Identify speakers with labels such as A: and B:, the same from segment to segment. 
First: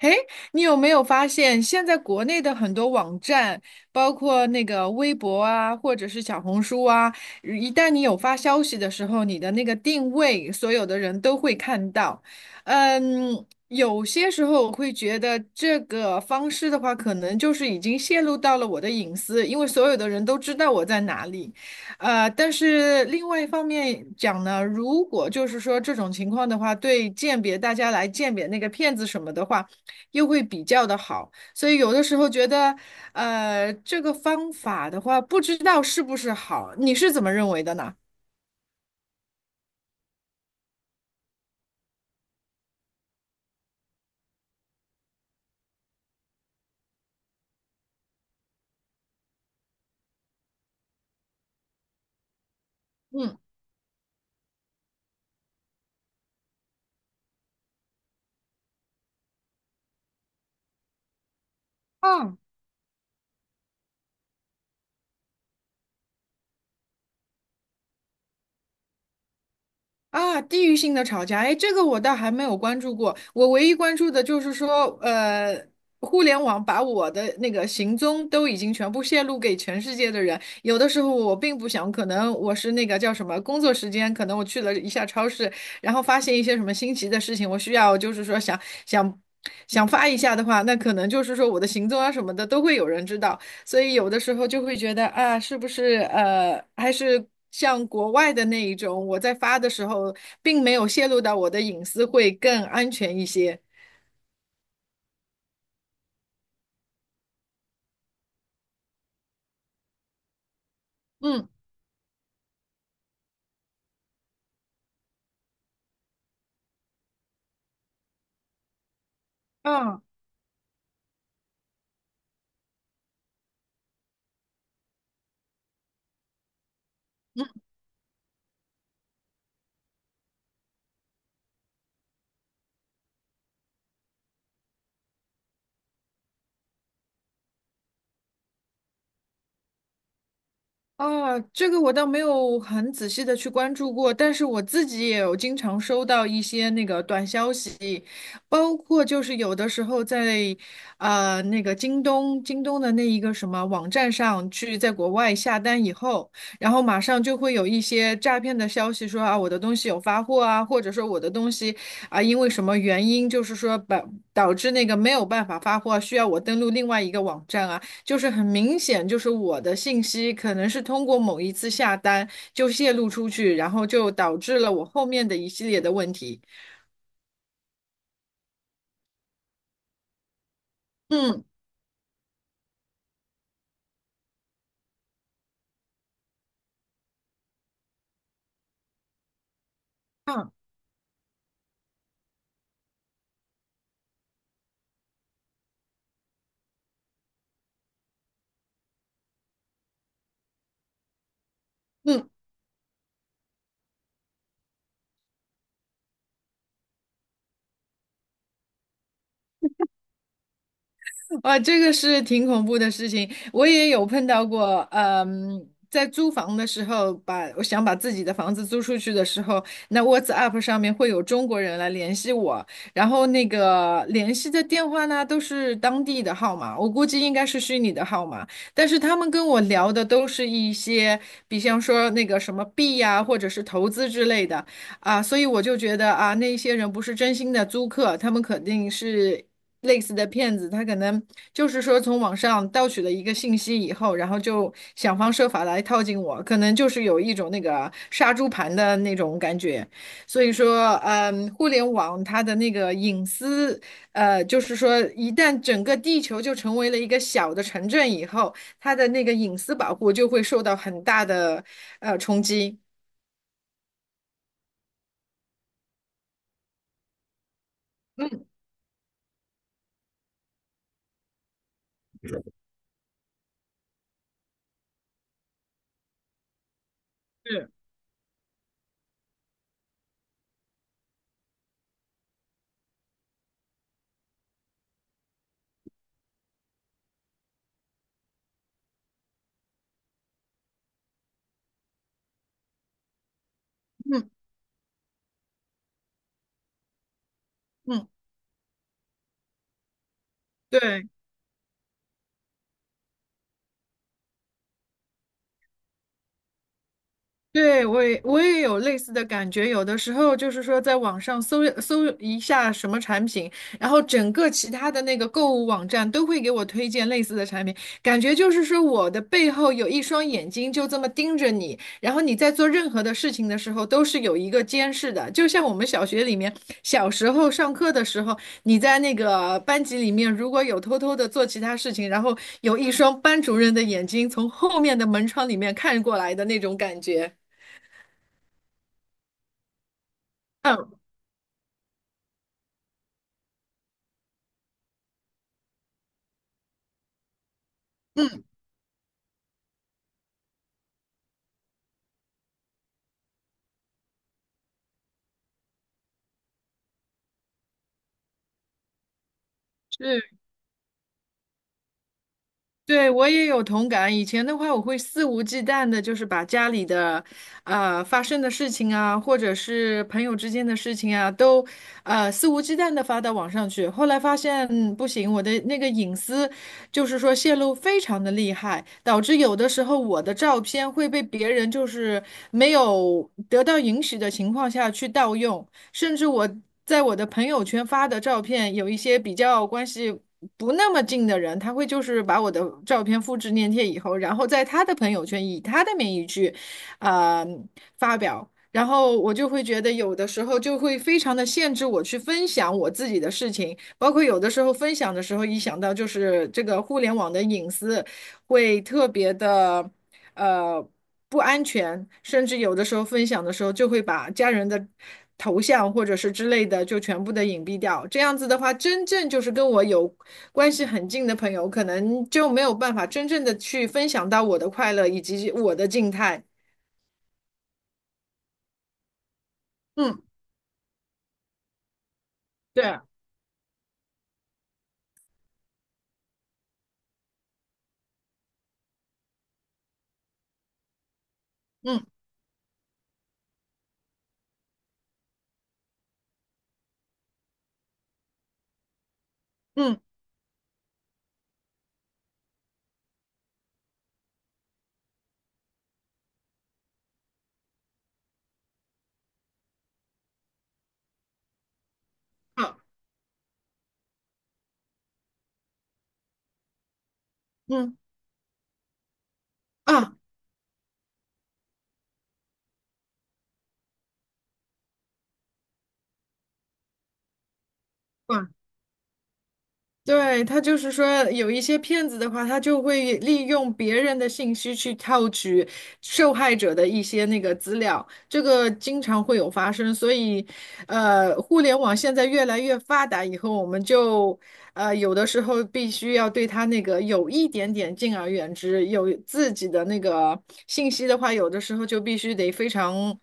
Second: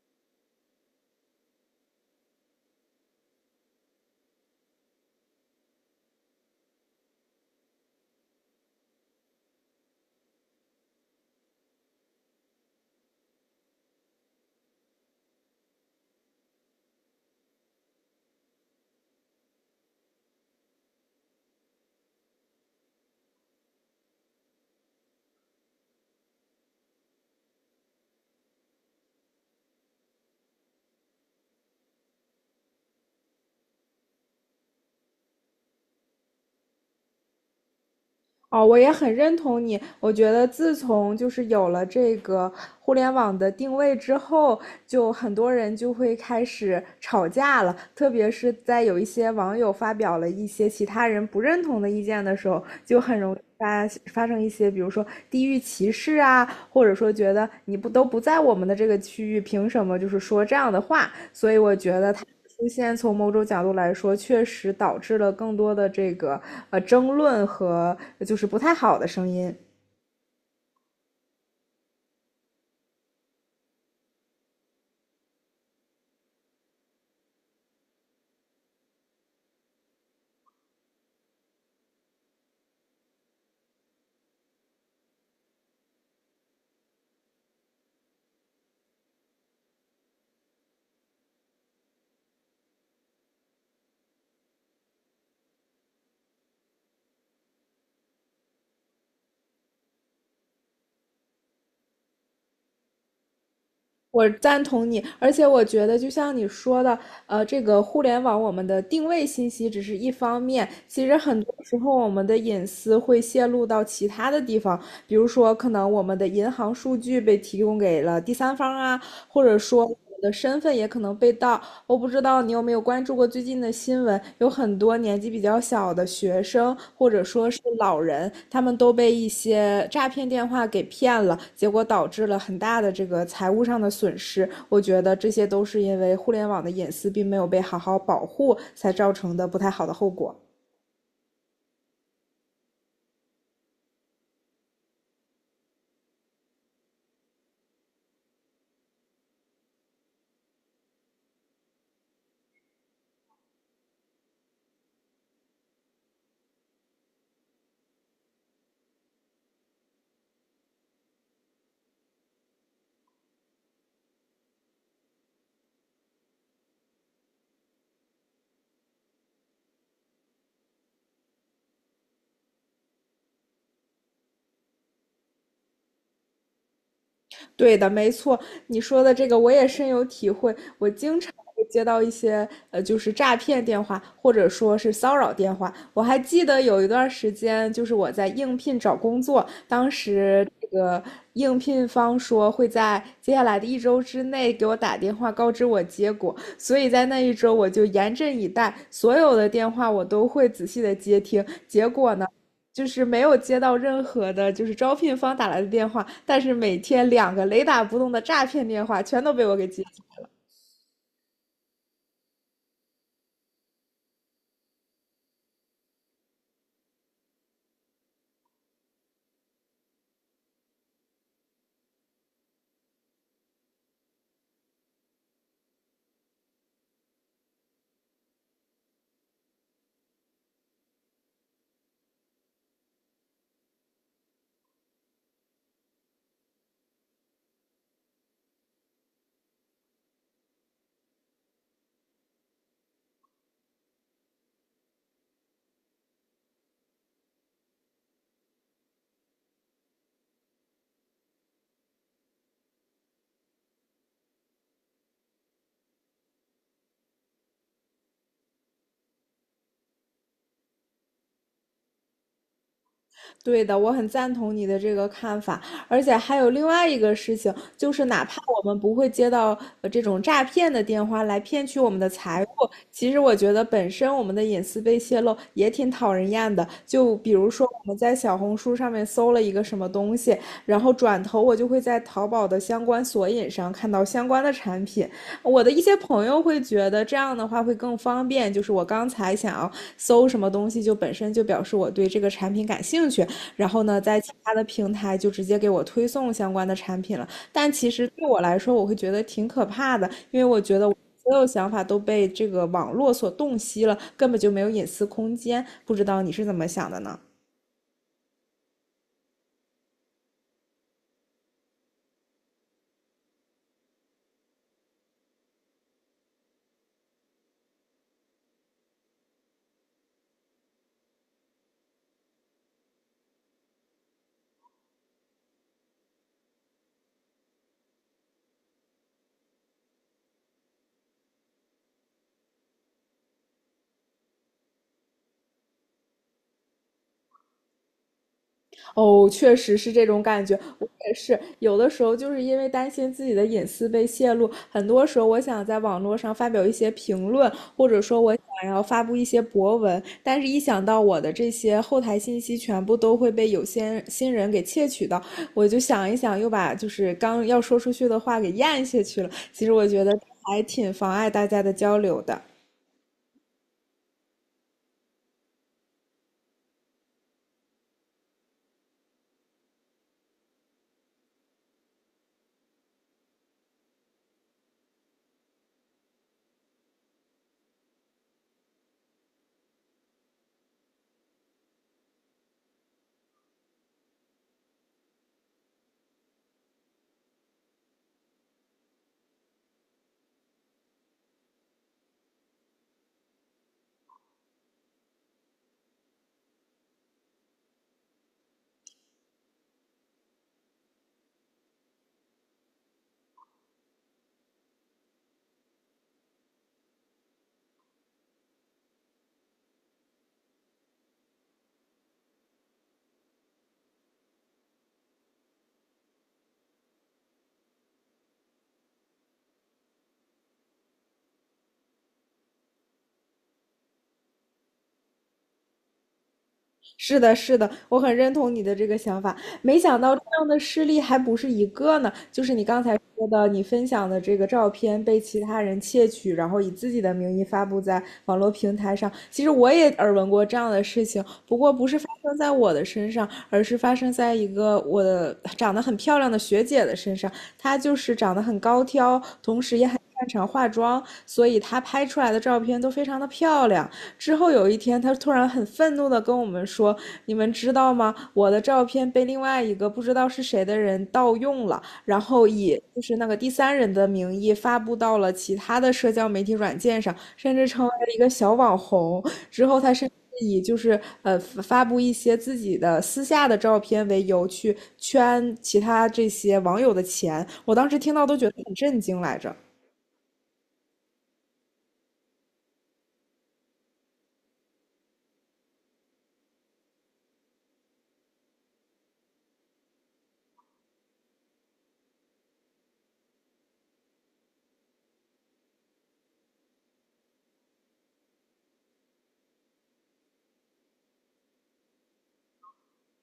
A: 哎，你有没有发现，现在国内的很多网站，包括那个微博啊，或者是小红书啊，一旦你有发消息的时候，你的那个定位，所有的人都会看到。嗯，有些时候我会觉得这个方式的话，可能就是已经泄露到了我的隐私，因为所有的人都知道我在哪里。但是另外一方面讲呢，如果就是说这种情况的话，对鉴别大家来鉴别那个骗子什么的话。又会比较的好，所以有的时候觉得，这个方法的话，不知道是不是好，你是怎么认为的呢？
B: 哦，我也很认同你。我觉得自从有了这个互联网的定位之后，就很多人就会开始吵架了。特别是在有一些网友发表了一些其他人不认同的意见的时候，就很容易
A: 嗯。
B: 发生一些，比如说地域歧视啊，或者说觉得你不都不在我们的这个区域，凭什么就是说这样的话？所以我觉得它
A: 啊
B: 出现，从某种角度来说，确实导致了更多的这个争论和就是不太好的声音。
A: 啊，地域性的吵架，哎，这个我倒还没有关注过。我唯一关注的就是说，互联网把我的那个行踪都已经全部泄露给全世界的人。有的时候我并不想，可能我是那个叫什么工作时间，可能我去了一下超市，然后发现一些什么新奇的事情，我需要就是说想想发一下的话，那可能就是说我的行踪啊什么的都会有人知道。所以有的时候就会觉得啊，是不是还是像国外的那一种，我在发的时候并没有泄露到我的隐私，会更安全一些。
B: 我赞同你，而且我觉得就像你说的，这个互联网我们的定位信息只是一方面，其实很
A: 嗯，
B: 多时候我们的隐私会泄露到其他的地方，比如说可能我们的银行数据被提供给了第三方啊，或者说我
A: 嗯。
B: 们的身份也可能被盗，我不知道你有没有关注过最近的新闻，有很多年纪比较小的学生或者说是老人，他们都被一些诈骗电话给骗了，结果导致了很大的这个财务上的损失。我觉得这些都是因为互联网的隐私并没有被好好保护才造成的不太好的后果。
A: 啊，这个我倒没有很仔细的去关注过，但是我自己也有经常收到一些那个短消息，包括就是有的时候在那个京东的那一个什么网站上去在国外下单以后，然后马上就会有一些诈骗的消息说啊我的东西有发货啊，或者说我的东西啊因为什么原因就是说把导致那个没有办法发货，需要我登录另外一个网站啊。就是很明显，就是我的信息可能是通过某一次下单就泄露出去，然后就导致了我后面的一系列的问题。
B: 对的，没错，你说的这个我也深有体会。我经常
A: 嗯，
B: 会接到一些就是诈骗电话，或者说是骚扰电话。我还记得有一段时间，就是我在应聘找工作，当时
A: 啊，
B: 这个应聘方说会在接下来的一周之内给我打电话告知我结果，所以在那一周我就严阵以待，所有的电话我都会仔细的接听。结果呢，
A: 嗯。
B: 就是没有接到任何的，就是招聘方打来的电话，但是每天两个雷打不动的诈骗电话全都被我给接。
A: 哇，这个是挺恐怖的事情，我也有碰到过。嗯，在租房的时候，把我想把自己的房子租出去的时候，那 WhatsApp 上面会有中国人来联系我，然后那个联系的电话呢都是当地的号码，我估计应该是虚拟的号码，但是他们跟我聊的都是一些，比方说那个什么币呀、或者是投资之类的。啊，所以我就觉得啊，那一些人不是真心的租客，他们肯定是类似的骗子，他可能就是说从网上盗取了一个信息以后，然后就想方设法来套近我，可能就是有一种那个杀猪盘的那种感觉。所以说，嗯，互联网它的那个隐私，就是说一旦整个地球就成为了一个小的城镇以后，它的那个隐私保护就会受到很大的冲击。
B: 对的，我很赞同你的这个看法，而且还有另外一个事情，就是哪怕我们不会接到这种诈骗的电话来骗取我们的财物，其实我觉得本身我们的隐私被泄露也挺讨人厌的。就比如说
A: 是，
B: 我们在小红书上面搜了一个什么东西，然后转头我就会在淘宝的相关索引上看到相关的产品。我的一些朋友会觉得这样的话会更方便，就是我刚才想要搜什么东西，就本身就表示我对这个产品感兴趣，然后呢，在其
A: 嗯
B: 他的平台就直接给我推送相关的产品了。但其实
A: 嗯，
B: 对我来说，我会觉得挺可怕的，因为我觉得我
A: 对。
B: 所有想法都被这个网络所洞悉了，根本就没有隐私空间。不知道你是怎么想的呢？
A: 对，我也有类似的感觉，有的时候就是说，在网上搜一下什么产品，然后整个其他的那个购物网站都会给我推荐类似的产品，感觉就是说我的背后有一双眼睛就这么盯着你，然后你在做任何的事情的时候都是有一个监视的，就像我们小学里面小时候上课的时候，你在那个班级里面如果有偷偷的做其他事情，然后有一双班主任的眼睛从后面的门窗里面看过来的那种感觉。
B: 哦，确实是这种感觉，我
A: 嗯
B: 也是。有的时候就是因为担心自己的隐私被泄露，很多时候我想在网络上发表一些评论，或者说我
A: 嗯，
B: 想要发布一些博文，但是一想到我的这些后台信息全部都会被有些新人给窃取到，我就想一想，又把就是刚要说出去的话给咽下去了。其实我觉得
A: 是，
B: 还挺妨碍大家的交流的。
A: 对，我也有同感。以前的话，我会肆无忌惮的，就是把家里的，发生的事情啊，或者是朋友之间的事情啊，都，肆无忌惮的发到网上去。后来发现，嗯不行，我的那个隐私，就是说泄露非常的厉害，导致有的时候我的照片会被别人就是没有得到允许的情况下去盗用。甚至我在我的朋友圈发的照片，有一些比较关系不那么近的人，他会就是把我的照片复制粘贴以后，然后在他的朋友圈以他的名义去，呃，发表。然后我就会觉得，有的时候就会非常的限制我去分享我自己的事情，包括有的时候分享的时候，一想到就是这个互联网的隐私，会特别的呃不安全，甚至有的时候分享的时候就会把家人的头像或者是之类的就全部的隐蔽掉。这样子的话，真正就是跟我有关系很近的朋友，可能就没有办法真正的去分享到我的快乐以及我的静态。
B: 是的，是的，我很认同你的这个想法。没想到这
A: 嗯，
B: 样的事例还不是一个呢，就是你刚
A: 对
B: 才
A: 啊，
B: 说的，你分享的这个照片被其他人窃取，然后以自己的名义发布在网络平台上。其实我也耳闻过这样的事情，不过不是
A: 嗯
B: 发生在我的身上，而是发生在一个我的长得很漂亮的学姐的身上。她就是长得很高挑，同时也很
A: 嗯，
B: 擅长化妆，所以她拍出来的照片都非常的漂亮。之后有一天，他突然很愤怒的跟我们说："你们知道吗？我的照片被另外一个不知道是谁的人盗用了，然后
A: 好，
B: 以就是那个第三人的名义发布到了其他的社交媒体软件上，甚至成为
A: 嗯
B: 了一个小网红。"之后，他甚
A: 啊。
B: 至以就是发布一些自己的私下的照片为由去圈其他这些网友的钱。我当时听到都觉
A: 哇
B: 得很震惊来着。
A: 对，他就是说，有一些骗子的话，他就会利用别人的信息去套取受害者的一些那个资料，这个经常会有发生。所以，互联网现在越来越发达以后，我们就有的时候必须要对他那个有一点点敬而远之，有自己的那个信息的话，有的时候就必须得非常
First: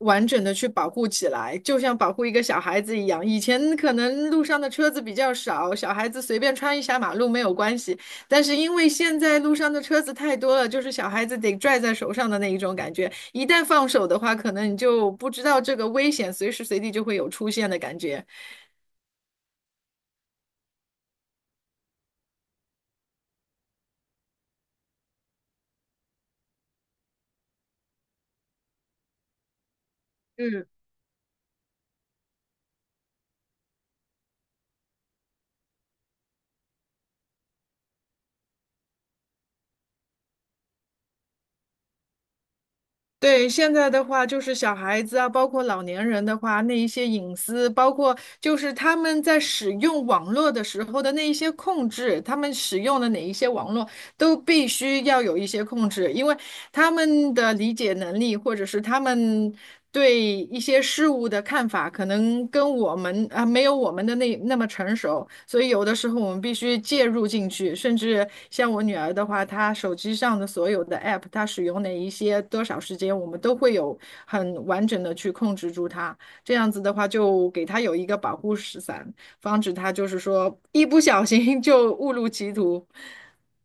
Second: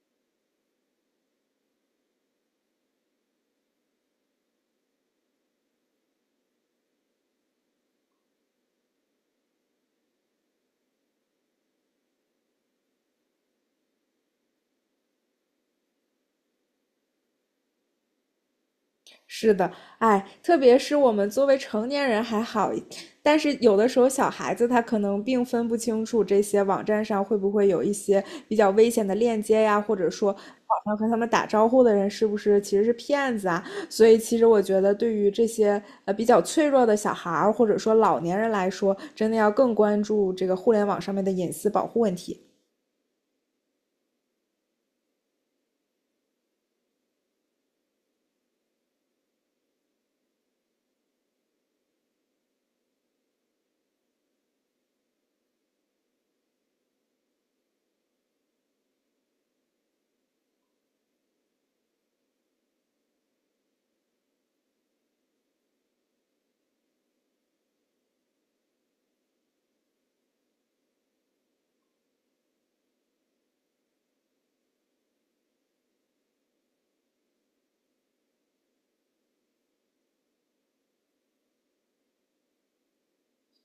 A: 完整的去保护起来，就像保护一个小孩子一样。以前可能路上的车子比较少，小孩子随便穿一下马路没有关系，但是因为现在路上的车子太多了，就是小孩子得拽在手上的那一种感觉，一旦放手的话，可能你就不知道这个危险随时随地就会有出现的感觉。
B: 是的，哎，特别是我们作为成年人还好，但是有的时候小孩子他可能并分不清楚这些网站上会不会有一些比较危险的链接呀，或者说网上和他们打招呼的人是不是其实是骗子啊？所以其实我觉得，对于这些比较脆弱的小孩儿或者说老年人来说，真的要更关注这个互联网上面的隐私保护问题。
A: 对，现在的话，就是小孩子啊，包括老年人的话，那一些隐私，包括就是他们在使用网络的时候的那一些控制，他们使用的哪一些网络都必须要有一些控制，因为他们的理解能力，或者是他们对一些事物的看法，可能跟我们啊、没有我们的那么成熟，所以有的时候我们必须介入进去。甚至像我女儿的话，她手机上的所有的 app，她使用哪一些多少时间，我们都会有很完整的去控制住她。这样子的话，就给她有一个保护伞，防止她就是说一不小心 就误入歧途。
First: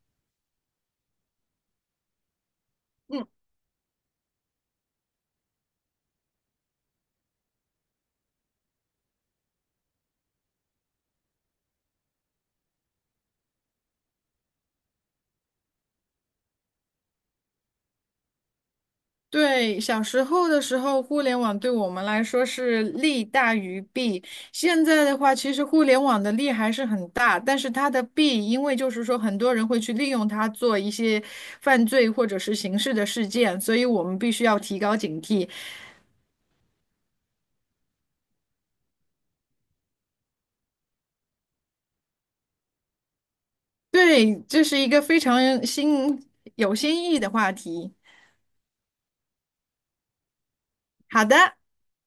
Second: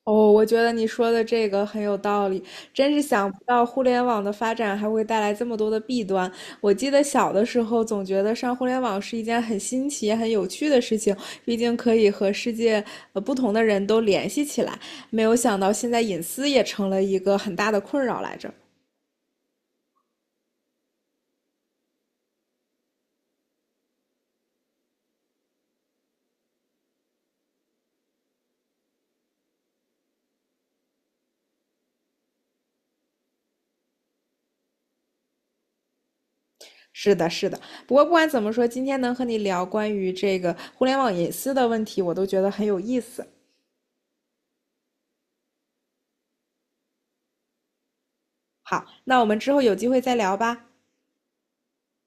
B: 哦，我觉得你说的这个很有道理，真是
A: 嗯。
B: 想不到互联网的发展还会带来这么多的弊端。我记得小的时候总觉得上互联网是一件很新奇、很有趣的事情，毕竟可以和世界不同的人都联系起来。没有想到现在隐私也成了一个很大的困扰来着。
A: 对，小时候的时候，互联网对我们来说是利大于弊。现在的话，其实互联网的利还是很大，但是它的弊，因为就是说很多人会去利用它做一些犯罪或者是刑事的事件，所以我们必须要提高警惕。
B: 是的，是的。不过不管怎么说，今天能和你聊关于这个互联网隐私的问题，我都觉得很有意思。
A: 对，这是一个非常新、有新意的话题。
B: 好，那我们之后有机会再聊吧。
A: 好的。